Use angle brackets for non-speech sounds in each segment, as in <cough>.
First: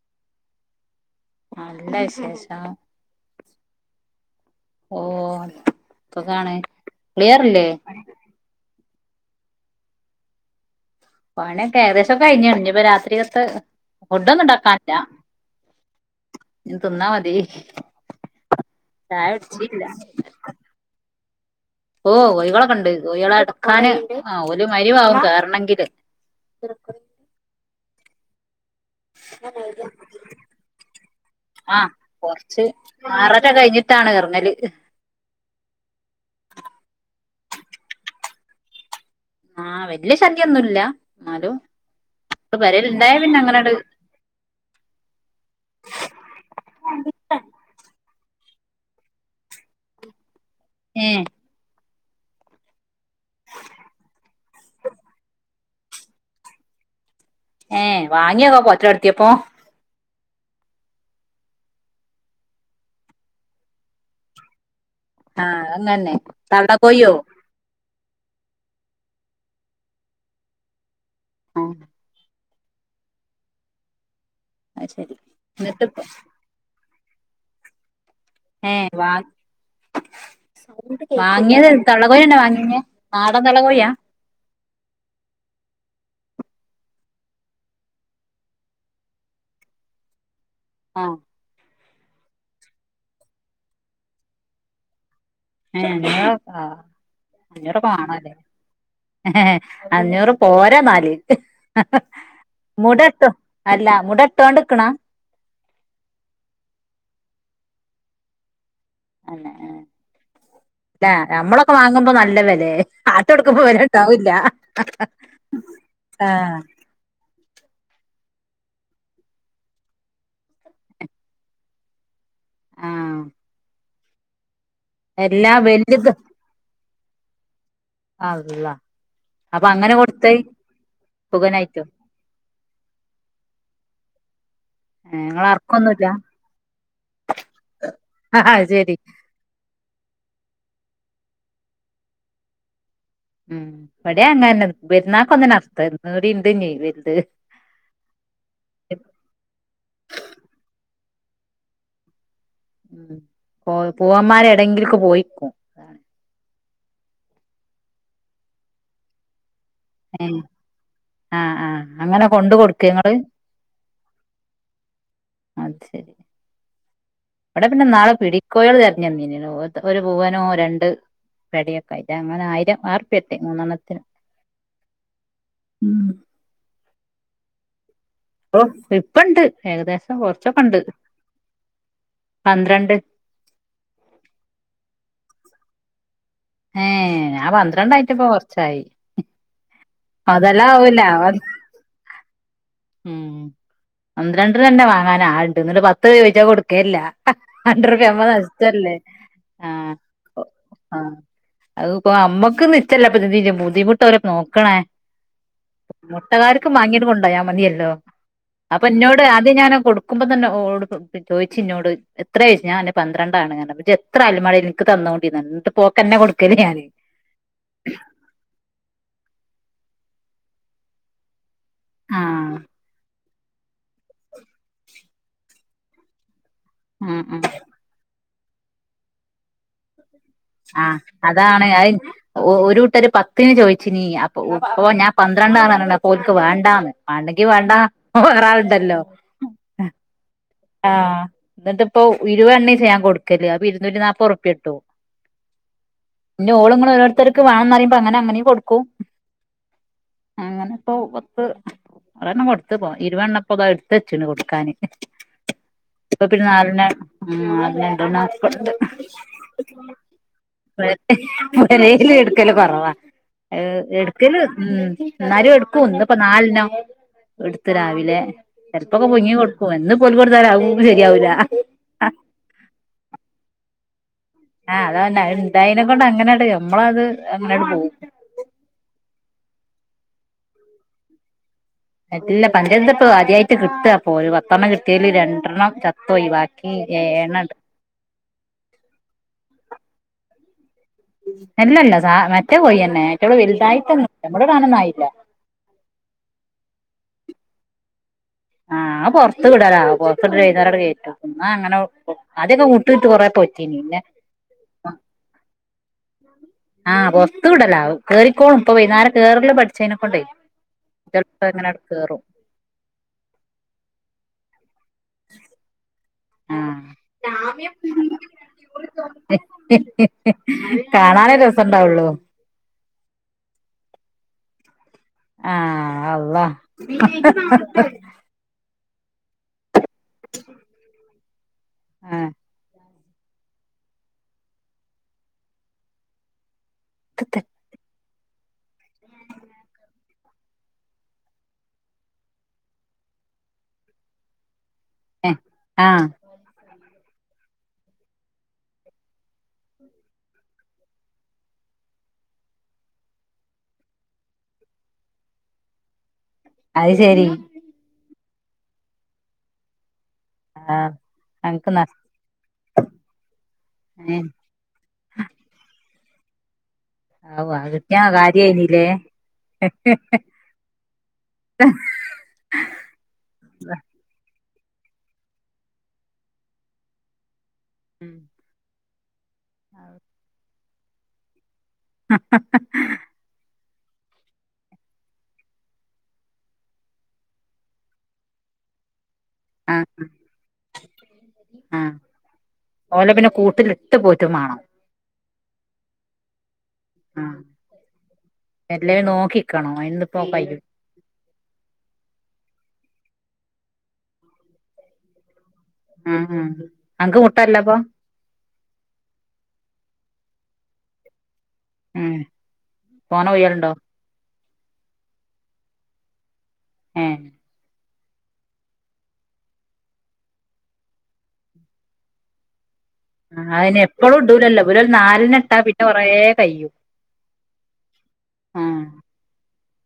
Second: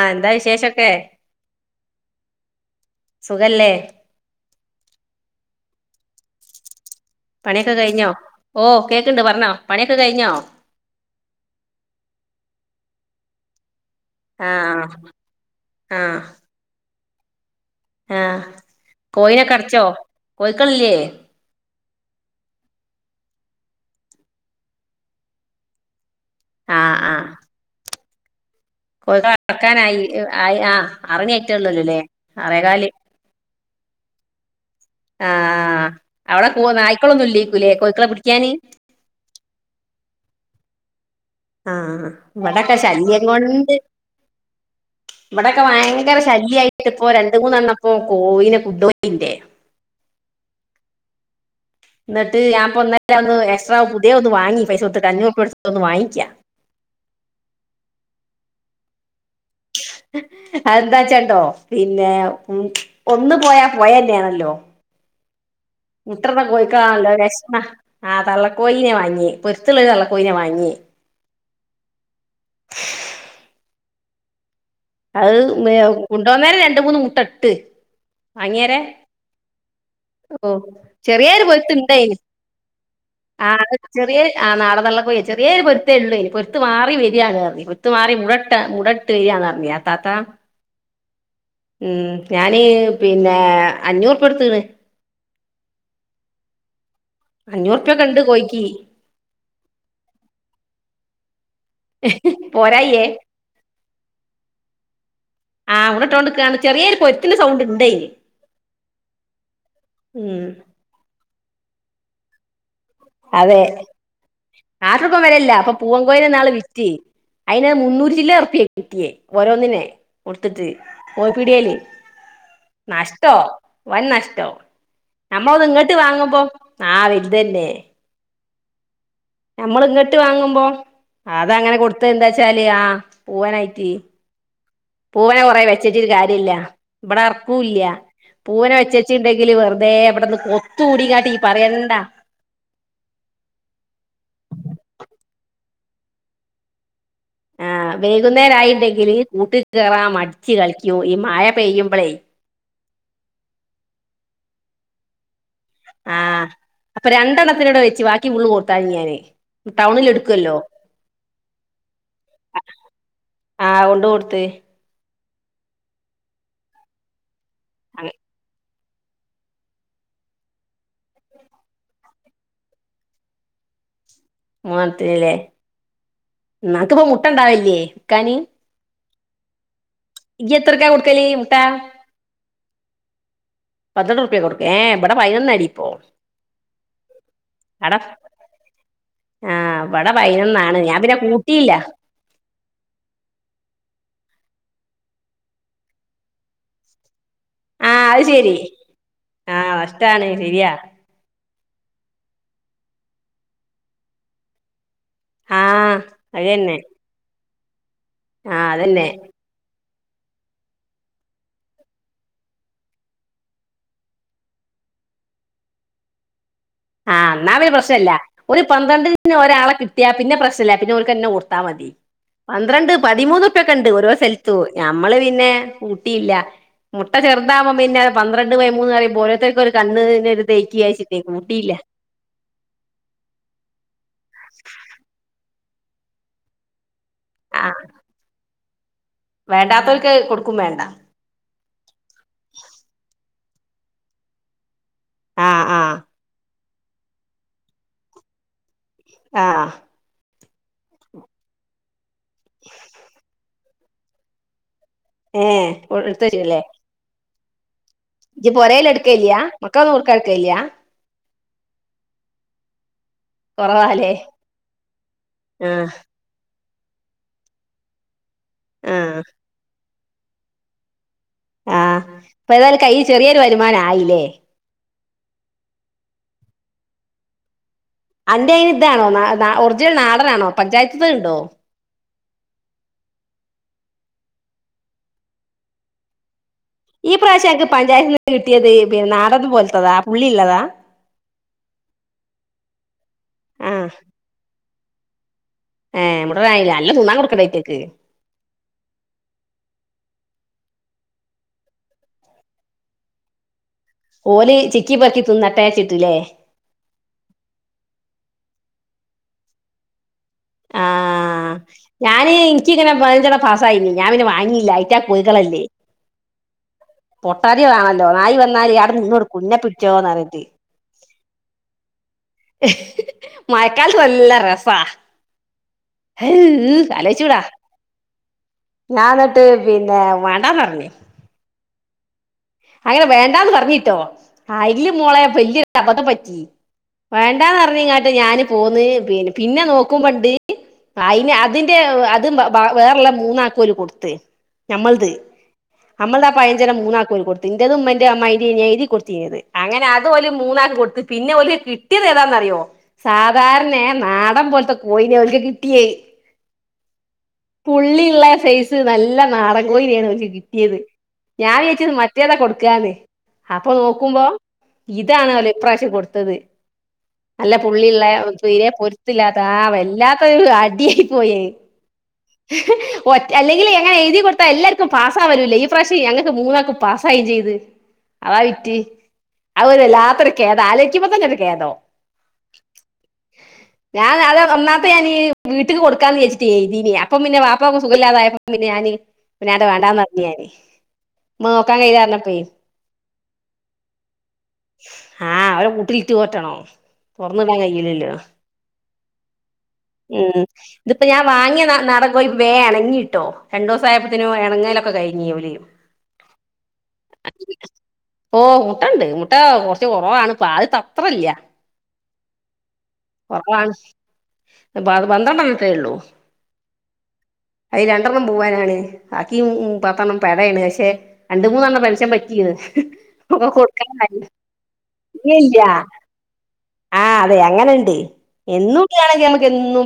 ആ എന്താ വിശേഷം തേ നല്ല വിശേഷ സുഖല്ലേ ഓ സുഖാണേ പണിയൊക്കെ കഴിഞ്ഞോ ഓ കേക്കുണ്ട് പറഞ്ഞോ പണിയൊക്കെ കഴിഞ്ഞോ പണി ഒക്കെ ഏകദേശൊക്കെ കഴിഞ്ഞു ഇനിയിപ്പ രാത്രികത്തെ ഫുഡൊന്നും ആ ഉണ്ടാക്കാനില്ല ആ ഇനി തിന്നാ മതി ആഹ ചായ കോയീനെക്കടച്ചോ കുടിച്ചില്ല കോയിക്കളില്ലേ ഓ കോയികളെക്കെണ്ട് കോയികളെ അടക്കാന് ആ ഒരു മകിരിഭാകും കേറണെങ്കില് <unintelligible> കോയികളെ ക്കാനായി ആയി ആ ആ ആറണിയായ്റ്റേള്ളല്ലല്ലോല്ലേ ആറേകാല് ട്ടാണ് എർങ്ങല് ആഹ് അവടെ കോ നായ്ക്കളൊന്നുല്ല്യാരിക്കുല്ലെ കോയിക്കളെ പിടിക്കാന് ആഹ് വല്യ ശല്യൊന്നുംല്ല ആ ഇവിടെക്കെ ശല്യം പിന്നെ അങ്ങനട് കൊണ്ട് ഇവിടെക്കെ ഭയങ്കര ശല്യയിട്ട് ഇപ്പോ രണ്ട മൂന്നെണ്ണം പ്പോ കോയിനെ കുണ്ടോയില്ലെ ഉം ന്നിട്ട് ഞാൻപ്പം ഒന്ന് എക്സ്ട്രാ പുതിയ ഒന്ന് വാങ്ങി പൈസൊട്ത്ത്ട്ട് അഞ്ഞൂറുപ്യട്ത്ത് ഒന്ന് വാങ്ങിക്ക്യ ഏ വാങ്ങിയോക്കെ പോറ്റലൊടത്തിപ്പം എന്താച്ചാണ്ടോ പിന്നെ ഉം ഒന്ന്പോയാ പോയന്നെയാണല്ലോ ആഹ അങ്ങന്നെ മുട്ടടണ കോഴിക്കളാണല്ലോ തള്ളകോയ്യോ വെശ്മ ആ തള്ളക്കോഴിയാ വാങ്ങ്യെ പൊരുത്തുള്ള തള്ളക്കോഴനെ വാങ്ങ്യെ ആഹ് അത് ലെ എന്നിട്ട് കൊണ്ടോന്നേരെ രണ്ട് മൂന്നു മുട്ടട്ട് വാങ്ങിയേര ഏ വാ ഓ ചെറിയൊരു വാങ്ങിയത് പൊരുത്ത്ണ്ടയ്ന് തള്ളകോഴിന്നെ വാങ്ങിഞ്ഞേ നാടൻ ആ തള്ളകോഴിയാ ചെറിയ ആ നാടെന്തള്ളക്കോയ്യ ചെറിയൊരു പൊരുത്തേ ഉള്ളൂ ഇനി പൊര്ത്തു മാറി വരിയാണ്റഞ് പൊര്ത്തു മാറി മുടട്ട് മുടട്ട് വെരാന്ന്പറഞ്ഞ് താത്ത ആ ഉം ഞാന് പിന്നെ അഞ്ഞൂറ്പ്യകൊടുത്ത്ണ് ഏ <unintelligible> അഞ്ഞൂറുപ്യൊക്കെ ഉണ്ട് അഞ്ഞൂറൊക്കെവാണല്ലേ കോഴിക്ക് ഏ അഞ്ഞൂറ് പോരാന്നാല് മുട പോരായിയേ ഇട്ടു അല്ല മുട ഇട്ടോണ്ട്ക്ക്ണാ എയ് തന്നെ ആ നമ്മളേ <unintelligible> വാങ്ങുമ്പോ നല്ല വിലേ അതെ <unintelligible> വെലേല്ല അപ്പൊ പൂവൻ ആ കോയീനന്നാള് വിറ്റ് അയിന് മുന്നൂറ്റിചില്ലാഉറുപ്പിയെ കിട്ടിയേ ഓരോന്നിനെ കൊടുത്തിട്ട് ഓ പിടിയേല് ആ നഷ്ടോ വൻ നഷ്ടാ എല്ലാ നമ്മ അത് ഇങ്ങട്ട് വലുത് വാങ്ങുമ്പോ ആ വെല്തന്നെ അള്ളാ നമ്മളിങ്ങട്ട് വാങ്ങുമ്പോ അതങ്ങനെ സുഖനായിട്ടോ കൊടുത്ത എന്താച്ചാല് ആ പൂവാനായിട്ട് പൂവനെ നിങ്ങള കൊറെേ അർക്കൊന്നുമല്ല വെച്ചച്ചിട് കാര്യല്ല ഇവിടെർക്കൂല്ല ആ പൂവന ശരി വെച്ചച്ചിണ്ടെങ്കില് വെറുതെ എവിടന്ന് കൊത്ത കൂടിങ്ങാട്ടി പറയണ്ടാ ഉം പടയാ അങ്ങന്നെ വരുന്ന ഒന്നർഥംടി ഇണ്ട്്യ വലത് ആഹ് വൈകുന്നേരായിണ്ടെങ്കില് കൂട്ട കയറാ മടിച്ചച്ച് കളിക്കൂ ഈ മഴ പെയ്യുമ്പളേ ഉ പോ പോൂവന്മാര് എടങ്കിലക്ക് പോയിക്കും ആഹ അപ്പൊ രണ്ടെണത്തിനോടെ വെച്ച്ു ബാക്കി ഉള്ള് കൊർത്ത ഞാന് ടൗണിൽ ഏഹ് എടുക്കുവല്ലോ ആഹ് ആഹ് അങ്ങനെ കൊണ്ട് കൊടുക്കേ ഇങ്ങള് ആഹ് കൊണ്ട് കൊടുത്ത് അച്ചെ ഇവിടെ പിന്നെ നാെടിക്കോൽ പി മീന ഒരു പൂവനോ രണ്ട് പെടിയൊക്കെ ആയിട്ട് അങ്ങനെ ആയിരം ആർപ്പ എട്ടെ മൂന്നെണ്ണത്തിനന് മനത്തില്ലേ നക്കിപ്പ മുട്ട ഉണ്ടാവല്ലേ <unintelligible> പ്പണ്ട് ഏകദേശം ഇ കൊറച്ചൊക്കെ എത്ര ഉണ്ട് ക്ക കൊടുക്കലി ട്ട പന്ത്രണ്ട് പതിനെട്ട് രൂപ കൊടുക്കേ അവിടെ പൈനൊന്ന അടിപ്പോ ഏ ഞ പന്ത്രണ്ടായിട്ടപ്പ കൊറച്ചായി ആ ഇവിടെ അതെല്ലാം പതിനൊന്നാണ് ഞാൻ ആവൂല പിന്നെ കൂട്ടിയില്ല ഉം ഒന് രണ്ട തന്നെ വാങ്ങാന ആണ്ട് എന്നിട്ട പത്ത് രപച്ചാ കൊടുക്കേല്ല ആ അണ്ടൂപ അത് അമ്മ ശരി അസ്ല്ലേ ആ ആഹ നഷ്ടാണ് <unintelligible> ശരിയാ ആഹ അത് അമ്മക്ക് നിിച്ചല്ല അപ്പ എ ബുദ്ധിമുട്ട് അവരെ നോക്കണേ ആ അത് മുട്ടകാർക്ക്ും തന്നെ വാങ്ങീയിട്ട് കൊണ്ടോ ഞൻ മതില്ല ഹലോ ആ അപ്പൊ അതന്നെ എന്നോട് ആദ്യം ഞാന കൊടുക്ക നക്ക്പ തന്നെഓ ചോദി ഇോട് എത്രയാഴ്ു ഞാൻ എന്നെ പന്ത്രണ്ടാണ്ങ്ങെെ എത്ര അല്ല മഴ നിനിക്ക് തന്നുകോണ്ടിന്നട്ട് പോക്ക്ന്നെ കൊടുക്ക ആഹ എന്നാ അവര് പ്രശ്നല്ല ഒരു പന്ത്രണ്ടി പിന്ന ഒരാളെ കിട്ടിയ പിന്ന പ്രശ്ന ഇല്ല പിന്നെക്ക്െഒരുക്കുത്തന്നെ കൊടു മതി ആഹ് പന്ത്രണ്ട് പതിമൂന്ന് പ്പൊക്കെണ്ട് ഓരോ സ്ഥലത്തു മ്മള് പിന്നെ ഊട്ടിയില്ല മുട്ട ഉം ഉം ചെറുതാ്പ പിന്നെ പന്ത്രണ്ട് വൈ മൂന്ന് പറുമ്പോരോത്തക്കും ഒരു കണ് ത് തേക്കി അയച്ചിട്ടേക്കുന്നു ഏ അയിന് ഒ ഒരൂട്ടര് പത്തിന് ചോയിച്ചിനീ അപ്പൊ അപ്പ ഞാൻ പ ന്ത്രണ്ടാന്നർഞ്ഞ്ണ് അപ്പം ഓല്ക്ക് വാണ്ടാന്ന് വാണ്ടെങ്കി ആ വാണ്ട വേറാള്ണ്ടല്ലോ വേണ്ടാത്തോൽക്ക് കൊടുക്കും വേണ്ട ആ ന്ന്ട്ട് ഇപ്പൊ ഇരുവെണ്ണിച്ചെ ഞാൻ കൊട് ക്കല്ലെ അപ്പൊ ഇരുന്നൂറ്റി നാപ്പുർപ്യട്ടും ആ ആ ഞ്ഞ് ഓള് ഇങ്ങളൊ ഓരോരുത്തർക്ക് വാണന്നർയിമ്പോ അങ്ങനങ്ങനേ കൊടുക്കും ആ അങ്ങനെപ്പൊ പത്ത് അറുവെണ്ണം കൊടുത്ത്പ്പൊ ഇരുവെണ്ണം ഇപ്പതാ ഇട്ത്തച്ചിണ് കൊടുക്കാന് ഏഹ് ഒ ഇപ്പൊ പിന്നെ എടുത്തൂച്ചില്ലേ നാലെണ്ണം ഉം അതെ ഇജ്ജ് പൊരേലെടുക്കേല്യ <unintelligible> <unintelligible> <unintelligible> റേറ്റില് എടുക്കല് കൊറവാ ഏഹ് കുറവാല്ലേ എടുക്കല് ഉം എന്നാലും ആ എടുക്കും ഇന്നിപ്പം നാലെണ്ണം എടുത്ത് രാവിലെ <unintelligible> ആ പുങ്ങി കൊടുക്കും എന്നും <unintelligible> ആ ഇപ്പേതായാലും കൈയ്യിൽ ചെറിയൊരു വരുമാനമായി <unintelligible> <unintelligible> നമ്മളത് അങ്ങനെ അങ്ങട് പോകും അന്റെ ഇതാണോ നാ നാ ഒറിജിനൽ നാടനാണോ പഞ്ചായത്തിന്നു ഇണ്ടോ ഇല്ല പഞ്ചായത്തിന്നു ഇപ്പ ആദ്യായായിട്ട് കിട്ടുക അപ്പൊ ഒരു പത്തെണ്ണം കിട്ടിയല് രണ്ടെണ്ണം ചത്തോയി ബാ ഈ പ്രാവശ്യം എനിക്ക് പഞ്ചായത്തിന്ന് കിട്ടിയത് പിന്നെ നാടന് പോലത്തതാ പുള്ളി ഉള്ളതാ അല്ലല്ല സ മറ്റേ കോയി തന്നെ. <unintelligible> വലുതായിട്ടൊന്നു നമ്മള് <unintelligible> ഏഹ് ഇവിടെ വാങ്ങിയില്ല നല്ലോം തിന്നാൻ കൊടുക്കേണ്ടേ അയ്റ്റക്ക്. ആ അത് പൊറത്ത് വിടലാ പൊറത്ത്ട്ട് വൈകുന്നേരം ങ്ങട്ട് കേറ്റും തിന്നാൻ അങ്ങനെ കൊടുക്കും. ആദ്യൊക്കെ കൂട്ടിലിട്ട് കൊറേ പോറ്റി ഓല് ചിക്കി പൊറുക്കി തിന്നട്ടേച്ച്ട്ട് ലെ ആ പൊറത്ത് വിടലാ കേറിക്കോളും ഇപ്പ വൈന്നേരം കേറല് പഠിച്ചേനെ കൊണ്ട് ആ ഞാന് ഇനിക്കിങ്ങനെ പതിനെഞ്ചണ്ണം പാസ്സായിനി ഞാൻ പിന്നെ വാങ്ങിയില്ല റ്റ കോഴികളല്ലേ ആഹ് പൊട്ടാരി വേണല്ലോ നായി വന്നാല് ഇയാടെ നിന്നോട്കു ന്നെപിടിച്ചോന്നഞ്ഞട്ട് കാണാനേ രസണ്ടാവുള്ളൂ മയക്കാൽ നല്ല രസാ. ആഹ ഹ് അഉള ആലോചിച്ചൂടാ ഞാൻ എന്നിട്ട്- പിന്നെ വേണ്ടാന്ന് പറഞ്ഞി. ആഹ് അങ്ങനെ വേണ്ടാന്ന് പറഞ്ഞിട്ടോ അയ്ല് മോളെ വല്യൊരപദ്ധം പറ്റി. വേണ്ടാന്ന്റഞ്ഞീങ്ങാ- ഞാന് പോന്ന് പി പിന്നെ നോക്കുമ്പണ്ട് അയിന് അതിന്റ അതും വേറെല്ല മൂന്നാക്ക പോല് കൊടുത്ത്. ഞമ്മൾത് ആഹ് അമ്മൾദാ പയഞ്ചരം മൂന്നാ- കൊ തിന്റെതുമ്മേന്റെം അമ്മമായിന്റെം ഞാ എയ്തി കൊടുത്തിനി. അത് അങ്ങനെ അത് ഓല് മൂന്നാക്ക് കൊടുത്ത് പിന്നെ ഓല് കിട്ടിയത് ഏതാന്നറിയോ സാധാരണെ നാടൻ പോലത്തെ കോയിനയാ ഒല്ക്ക് കിട്ടിയേ ആയി പുള്ളിയുള്ള- സൈസ് നല്ല നാടകോയി <unintelligible> കിട്ടിയത് ആഹ് ഞാൻ അനക്ക് വിയച്ചത് നഷ് മറ്റേതാ കൊടു ക്കാന് അപ്പൊ നോക്കുമ്പോ ഏഹ് ഇതാണാല്ലോ ഇപ്രാവശ്യം കൊടുത്ത- ത്തത് ആവൂ നല്ല അത് കിട്ടിയാ പുള്ളിയുള്ളെ തീരെ കാര്യായിനില്ലേ പൊരുത്തില്ലാത്ത ആ വല്ലാത്തൊരു അടിയായി പോയേ. ഒറ്റ അല്ലെങ്കിൽ ങ്ങനെ ഏ കൊടുത്ത എല്ലർക്കും പാസ്സാവലല്ല ഈ പ്രാവശ ഞങ്ങൾക്ക് മൂന്നാക്കും പാസാവേം ചെയ്ത്. അതാ വിറ്റ്. അതൊരു വെല്ലാത്തൊരു കേ ആലേക്കുമ്പോ തന്നെ കേതോ- ഹഹഹ ഞാൻ അത് ഒന്നാത്തെ ഞാനീ വീട്ട്ക്ക് കൊടുക്കാന്ന് വെച്ചിട്ടേയ്തീല്യ പ്പമ്മിന്നെ വാപ്പാക്ക് സുഖില്ലാതായപ്പ പിന്നെഞാനി പിന്നാട്ട് ആഹ് വേണ്ടാന്ന് പറഞ്ഞ് ഞാന് നോക്കാൻ ആഹ് കഴിയാറിഞ്ഞപ്പയി ഓലെ പിന്നെ കൂട്ടിലിട്ട് പോറ്റും മാണം ഹാ അവരെ കൂട്ടിലിട്ടുപോറ്റണോ ആഹ് തുറന്ന വിടാൻ കഴയില്ലല്ലോ എല്ലേം നോക്കിക്കണം അയിനിപ്പോ ഉം കയ്യും ഇതിപ്പോ ഞാൻ വാങ്ങിയ നാ വേ ഇണങ്ങിട്ടോ രണ്ടു ദിവസ ആയപ്പത്തേനും ഇണങ്ങേലൊക്കെ കഴിഞ്ഞി ഓല് ഹാഹാ അന്ക്ക് മുട്ടല്ലപ്പൊ മുട്ട ഉണ്ട് മുട്ട കുറച്ച് കുറവാണ് പാദ്യത്തത്ര ഇല്ല ഉം <unintelligible> അപ്പ അത് പന്തത്രണ്ടന്നത്രേ ഉള്ളൂ ഉം അത് രണ്ടെണ്ണം പോവാനാണ് ബാക്കി പത്തെെണ്ണം പടയാണ് പക്ഷെ രണ്ട മൂന്നെണ്ണം പെൻഷൻ പറ്റിയത് ആഹ് അയിന് എപ്പളും കൊടുക്കല്ല ഇടൂലല്ലോ ഇവലൊരു നാലെണ്ണം ഇട്ടാ പിന്നെ കൊറേ കയ്യും ആ അതെ എങ്ങനെണ്ട് എന്നുംട്ടിയണെങ്കിൽ നമ്മക്ക് എന്നും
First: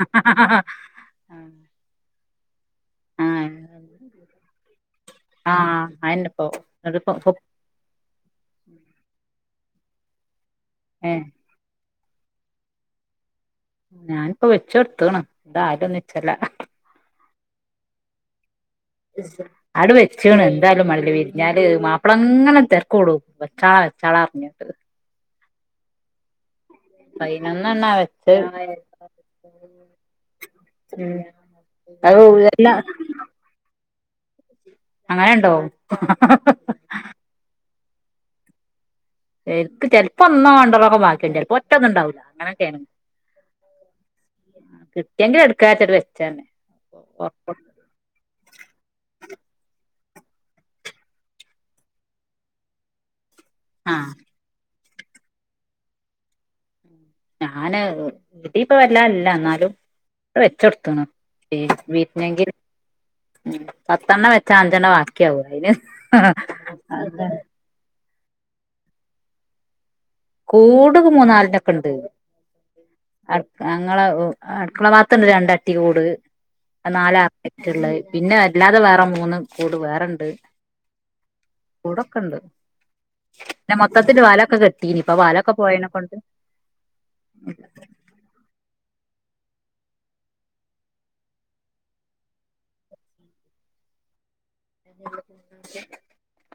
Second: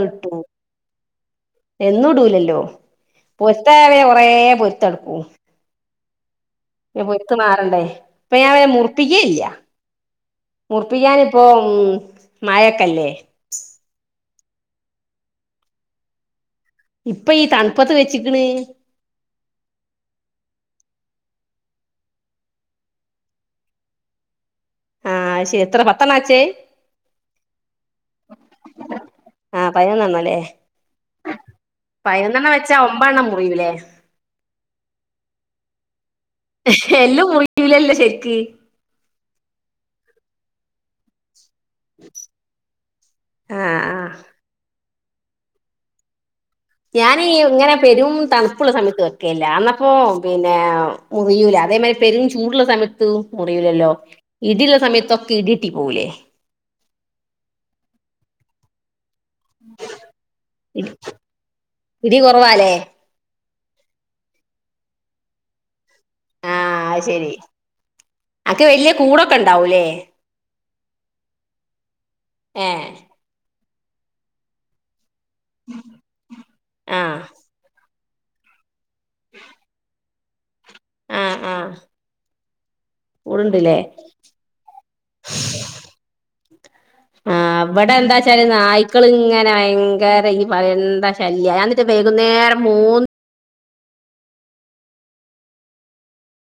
ഹ ഹ ഹ ഹാ എന്നുംടൂലല്ലോ പൊരുത്ത കുറെ പൊരുത്തെ കെടക്കും ആയിന്റെ പൊരുത്ത് മാറണ്ടേ ഇപ്പൊ ഞാൻ മുറപ്പിക്കേ ഇല്ല മുറപ്പിക്കാൻ ഏഹ് ഇപ്പൊ ഉം മായക്കല്ലേ ഞാൻ ഇപ്പൊ വെച്ച കൊടുത്തണ് എന്തായത് നിച്ചല്ല ഇപ്പൊ ഈ തണുപത്ത് വെച്ചിക്കണ് അടു വെച്ചണ് എന്തായാലും മാണ്ടില്ല വിരിഞ്ഞാല് മാപ്പിള അങ്ങനെ തിരക്കോടൂ വെച്ചാള വെച്ചാളാ പ റിഞ്ഞോട്ട് ആ ശ എത്ര പത്തനാച്ചേ പൈനൊന്നെണ്ണ വെച്ച് ആഹ് പതിനൊന്നെണ്ണല്ലേ പതിനൊന്നെണ്ണം മളെ വെച്ചാ ഒമ്പതെണ്ണം മുറിയൂലേ അങ്ങനെ ഉണ്ടോ എല്ലും മുറിയില്ലല്ലോ ശക്ക് എനിക്ക് ചിലപ്പോ ഒന്നോ രണ്ടർന്നൊക്കെ മാറ്റേണ്ടി വരും ചിലപ്പോ ഒ ഇട്ടന്നണ്ടാവൂല്ല അങ്ങനൊക്കെയ ആഹ് ആഹ് കിട്ടിയെങ്കില എടുക്കാ വെച്ച് വെച്ചന്നെ ഞാനീ ഇങ്ങനെ പെരും തണുപ്പുള്ള സമയത്ത് വെക്കല്ല അന്നപ്പോ പിന്നെ മുറിയൂല അതേമാതിരി പെരും ചൂടുള്ള സമയത്ത് മുറിവല്ലല്ലോ ആഹ് ഇടിള്ള സമയത്ത് ഇതൊക്കെ ഇടിട്ടി പോവുലേ ഞാന് ഇടീപ്പവല്ലാല്ല ന്നാലും വെച്ചടുത്ത് ന് ഇടി വിരിഞ്ഞെങ്കിൽ കുറവാലേ ഉ പത്തെണ്ണ വെച്ചാ അഞ്ചെണ്ണ ബാക്കിയാവൂ അതിന് ആഹ് അതെ അക്കെ വലിയ കൂടൊക്കെ ഉണ്ടാവൂല്ലേ കൂട് ഒരു മൂന്നാലിനൊക്കെ ഉണ്ട് ങേ ഞങ്ങളെ അടുക്കള ഭാ ത്തണ്ട് രണ്ടട്ടി കൂട് ആഹ് നാലട്ടി ഉള്ള പിന്നെ അല്ലാ തെ വേറെ മൂന്ന് കൂട് വേറെണ്ട് ആഹ് ആഹ് ണ്ട് കൂടൊക്കെണ്ട് പിന്നെ കൂടുണ്ട്ല്ലേ മൊത്തത്തില് വാലൊക്കെ കെട്ട തീനിപ്പ വാലൊക്കെ പോയതിനെ കൊണ്ട് മക്കളിങ്ങനെ ഭയങ്കര ഇയ്യ് പറയണ്ട ശല്യ ഞാൻ ഇങ്ങട്ട് വൈകുന്നേരം മൂന്ന് <inaudible>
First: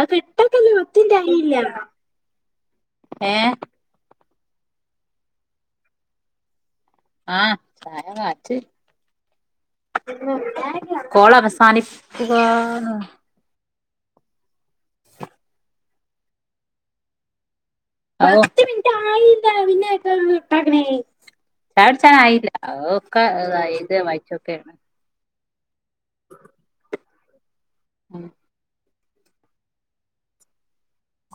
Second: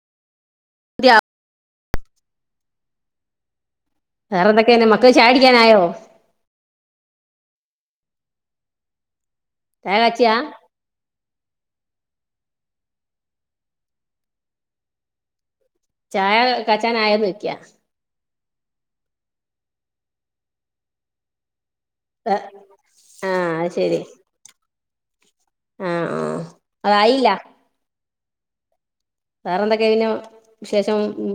അതെ നിങ്ങൾക് നല്ല യുക്തി ഉണ്ടായില്ല ഏഹ് വേറെന്തൊക്കെണ് മക്കൾ ചായ കുടിക്കാനായോ? ആഹ് ചായ കാച്ച് ചായ കാച്ചിയാ കോൾ അവസാനി- ആഹ് ചായ കച്ചാന ആയന്ന് വെക്കാ പത്ത് മിനിറ്റ് ആയില്ല പിന്നെക്കണ കട്ടാക്കിനെ ചായ കുച്ചാൽ ആയില്ല ഒക്കെ ആഹ് അത് ഇത് ശരി വായിച്ചോക്കെയാണ് ആഹ് ആഹ് അതായില്ല ആ വേറെ എന്തൊക്കെ ആയിരുന്നു വിശേഷം ഉ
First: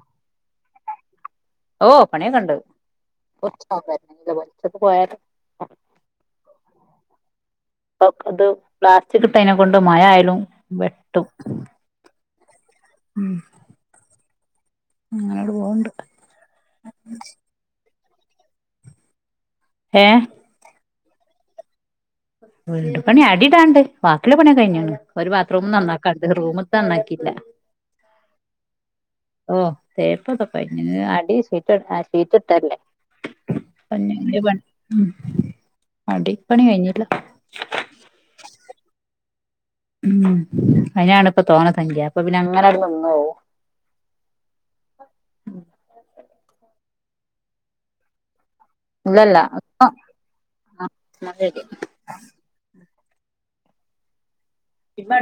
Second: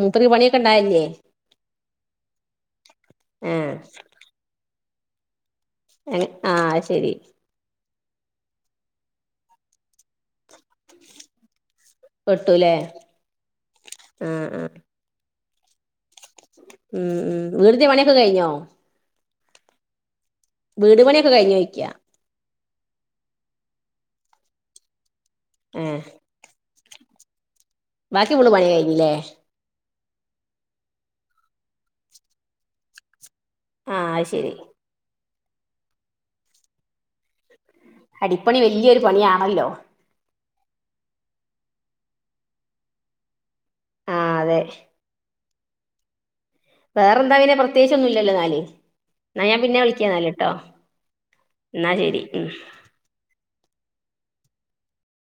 മൂപ്പർക്ക് പണിയൊക്കെ ഉണ്ടായില്ലേ ഓ പണി ഒക്കെ ഉണ്ട് ആഹ് പോയ- ആ ശരി അപ്പ അത് പ്ലാസ്റ്റിക് ഇട്ടതിനെ കൊണ്ട് മഴ ആയാലും വെട്ടും വെട്ടും ഇല്ലേ <inaudible> ആ ആ അങ്ങനോട് പോകണ്ട് ഉം ഉ വിറത മണ <inaudible> കഴിഞ്ഞോ ഏ വീട് പണിയൊക്കെ കഴിഞ്ഞോ ചൊയ്ക വീട് പണി അടിടാണ്ട് ബാക്കിയുള്ള പണിയ കഴിഞ്ഞാണ് ഒരു ബാത്റൂം ഏഹ് നന്നാക്കാണ്ട് റൂം നന്നാക്കീല്ല- ബാക്കി ഫുള് പണി കഴിഞ്ഞില്ലേ? തേപ്പ് ഒക്കെ കഴിഞ്ഞ് അടി ഷീറ്റ് ഷീറ്റ്ഇട്ട അല്ലേ? ആഹ് അത് ശരി <unintelligible> ഉം- അടി പണി കഴിഞ്ഞില്ല അടിപ്പണി വലിയൊരു പണിയാണല്ലോ <unintelligible> അതിനാണ ഇപ്പ തോന സംഖ്യ അപ്പൊ പിന്നെ അങ്ങനങ്ങ് നിന്ന് പോവും- ആഹ് അതെ- <inaudible> വേറെ എന്താപിന്നെ പ്രത്യകിച്ചൊന്നുമില്ലാല്ലോ നാല്- ഇല്ലല്ല എന്നാ ഞാൻ പിന്നെ ഇപ്പൊ വിളിക്കന്നല്ലുട്ടോ ആ എന്നാ ശരി എന്നാ ശരി ഉം- <unintelligible>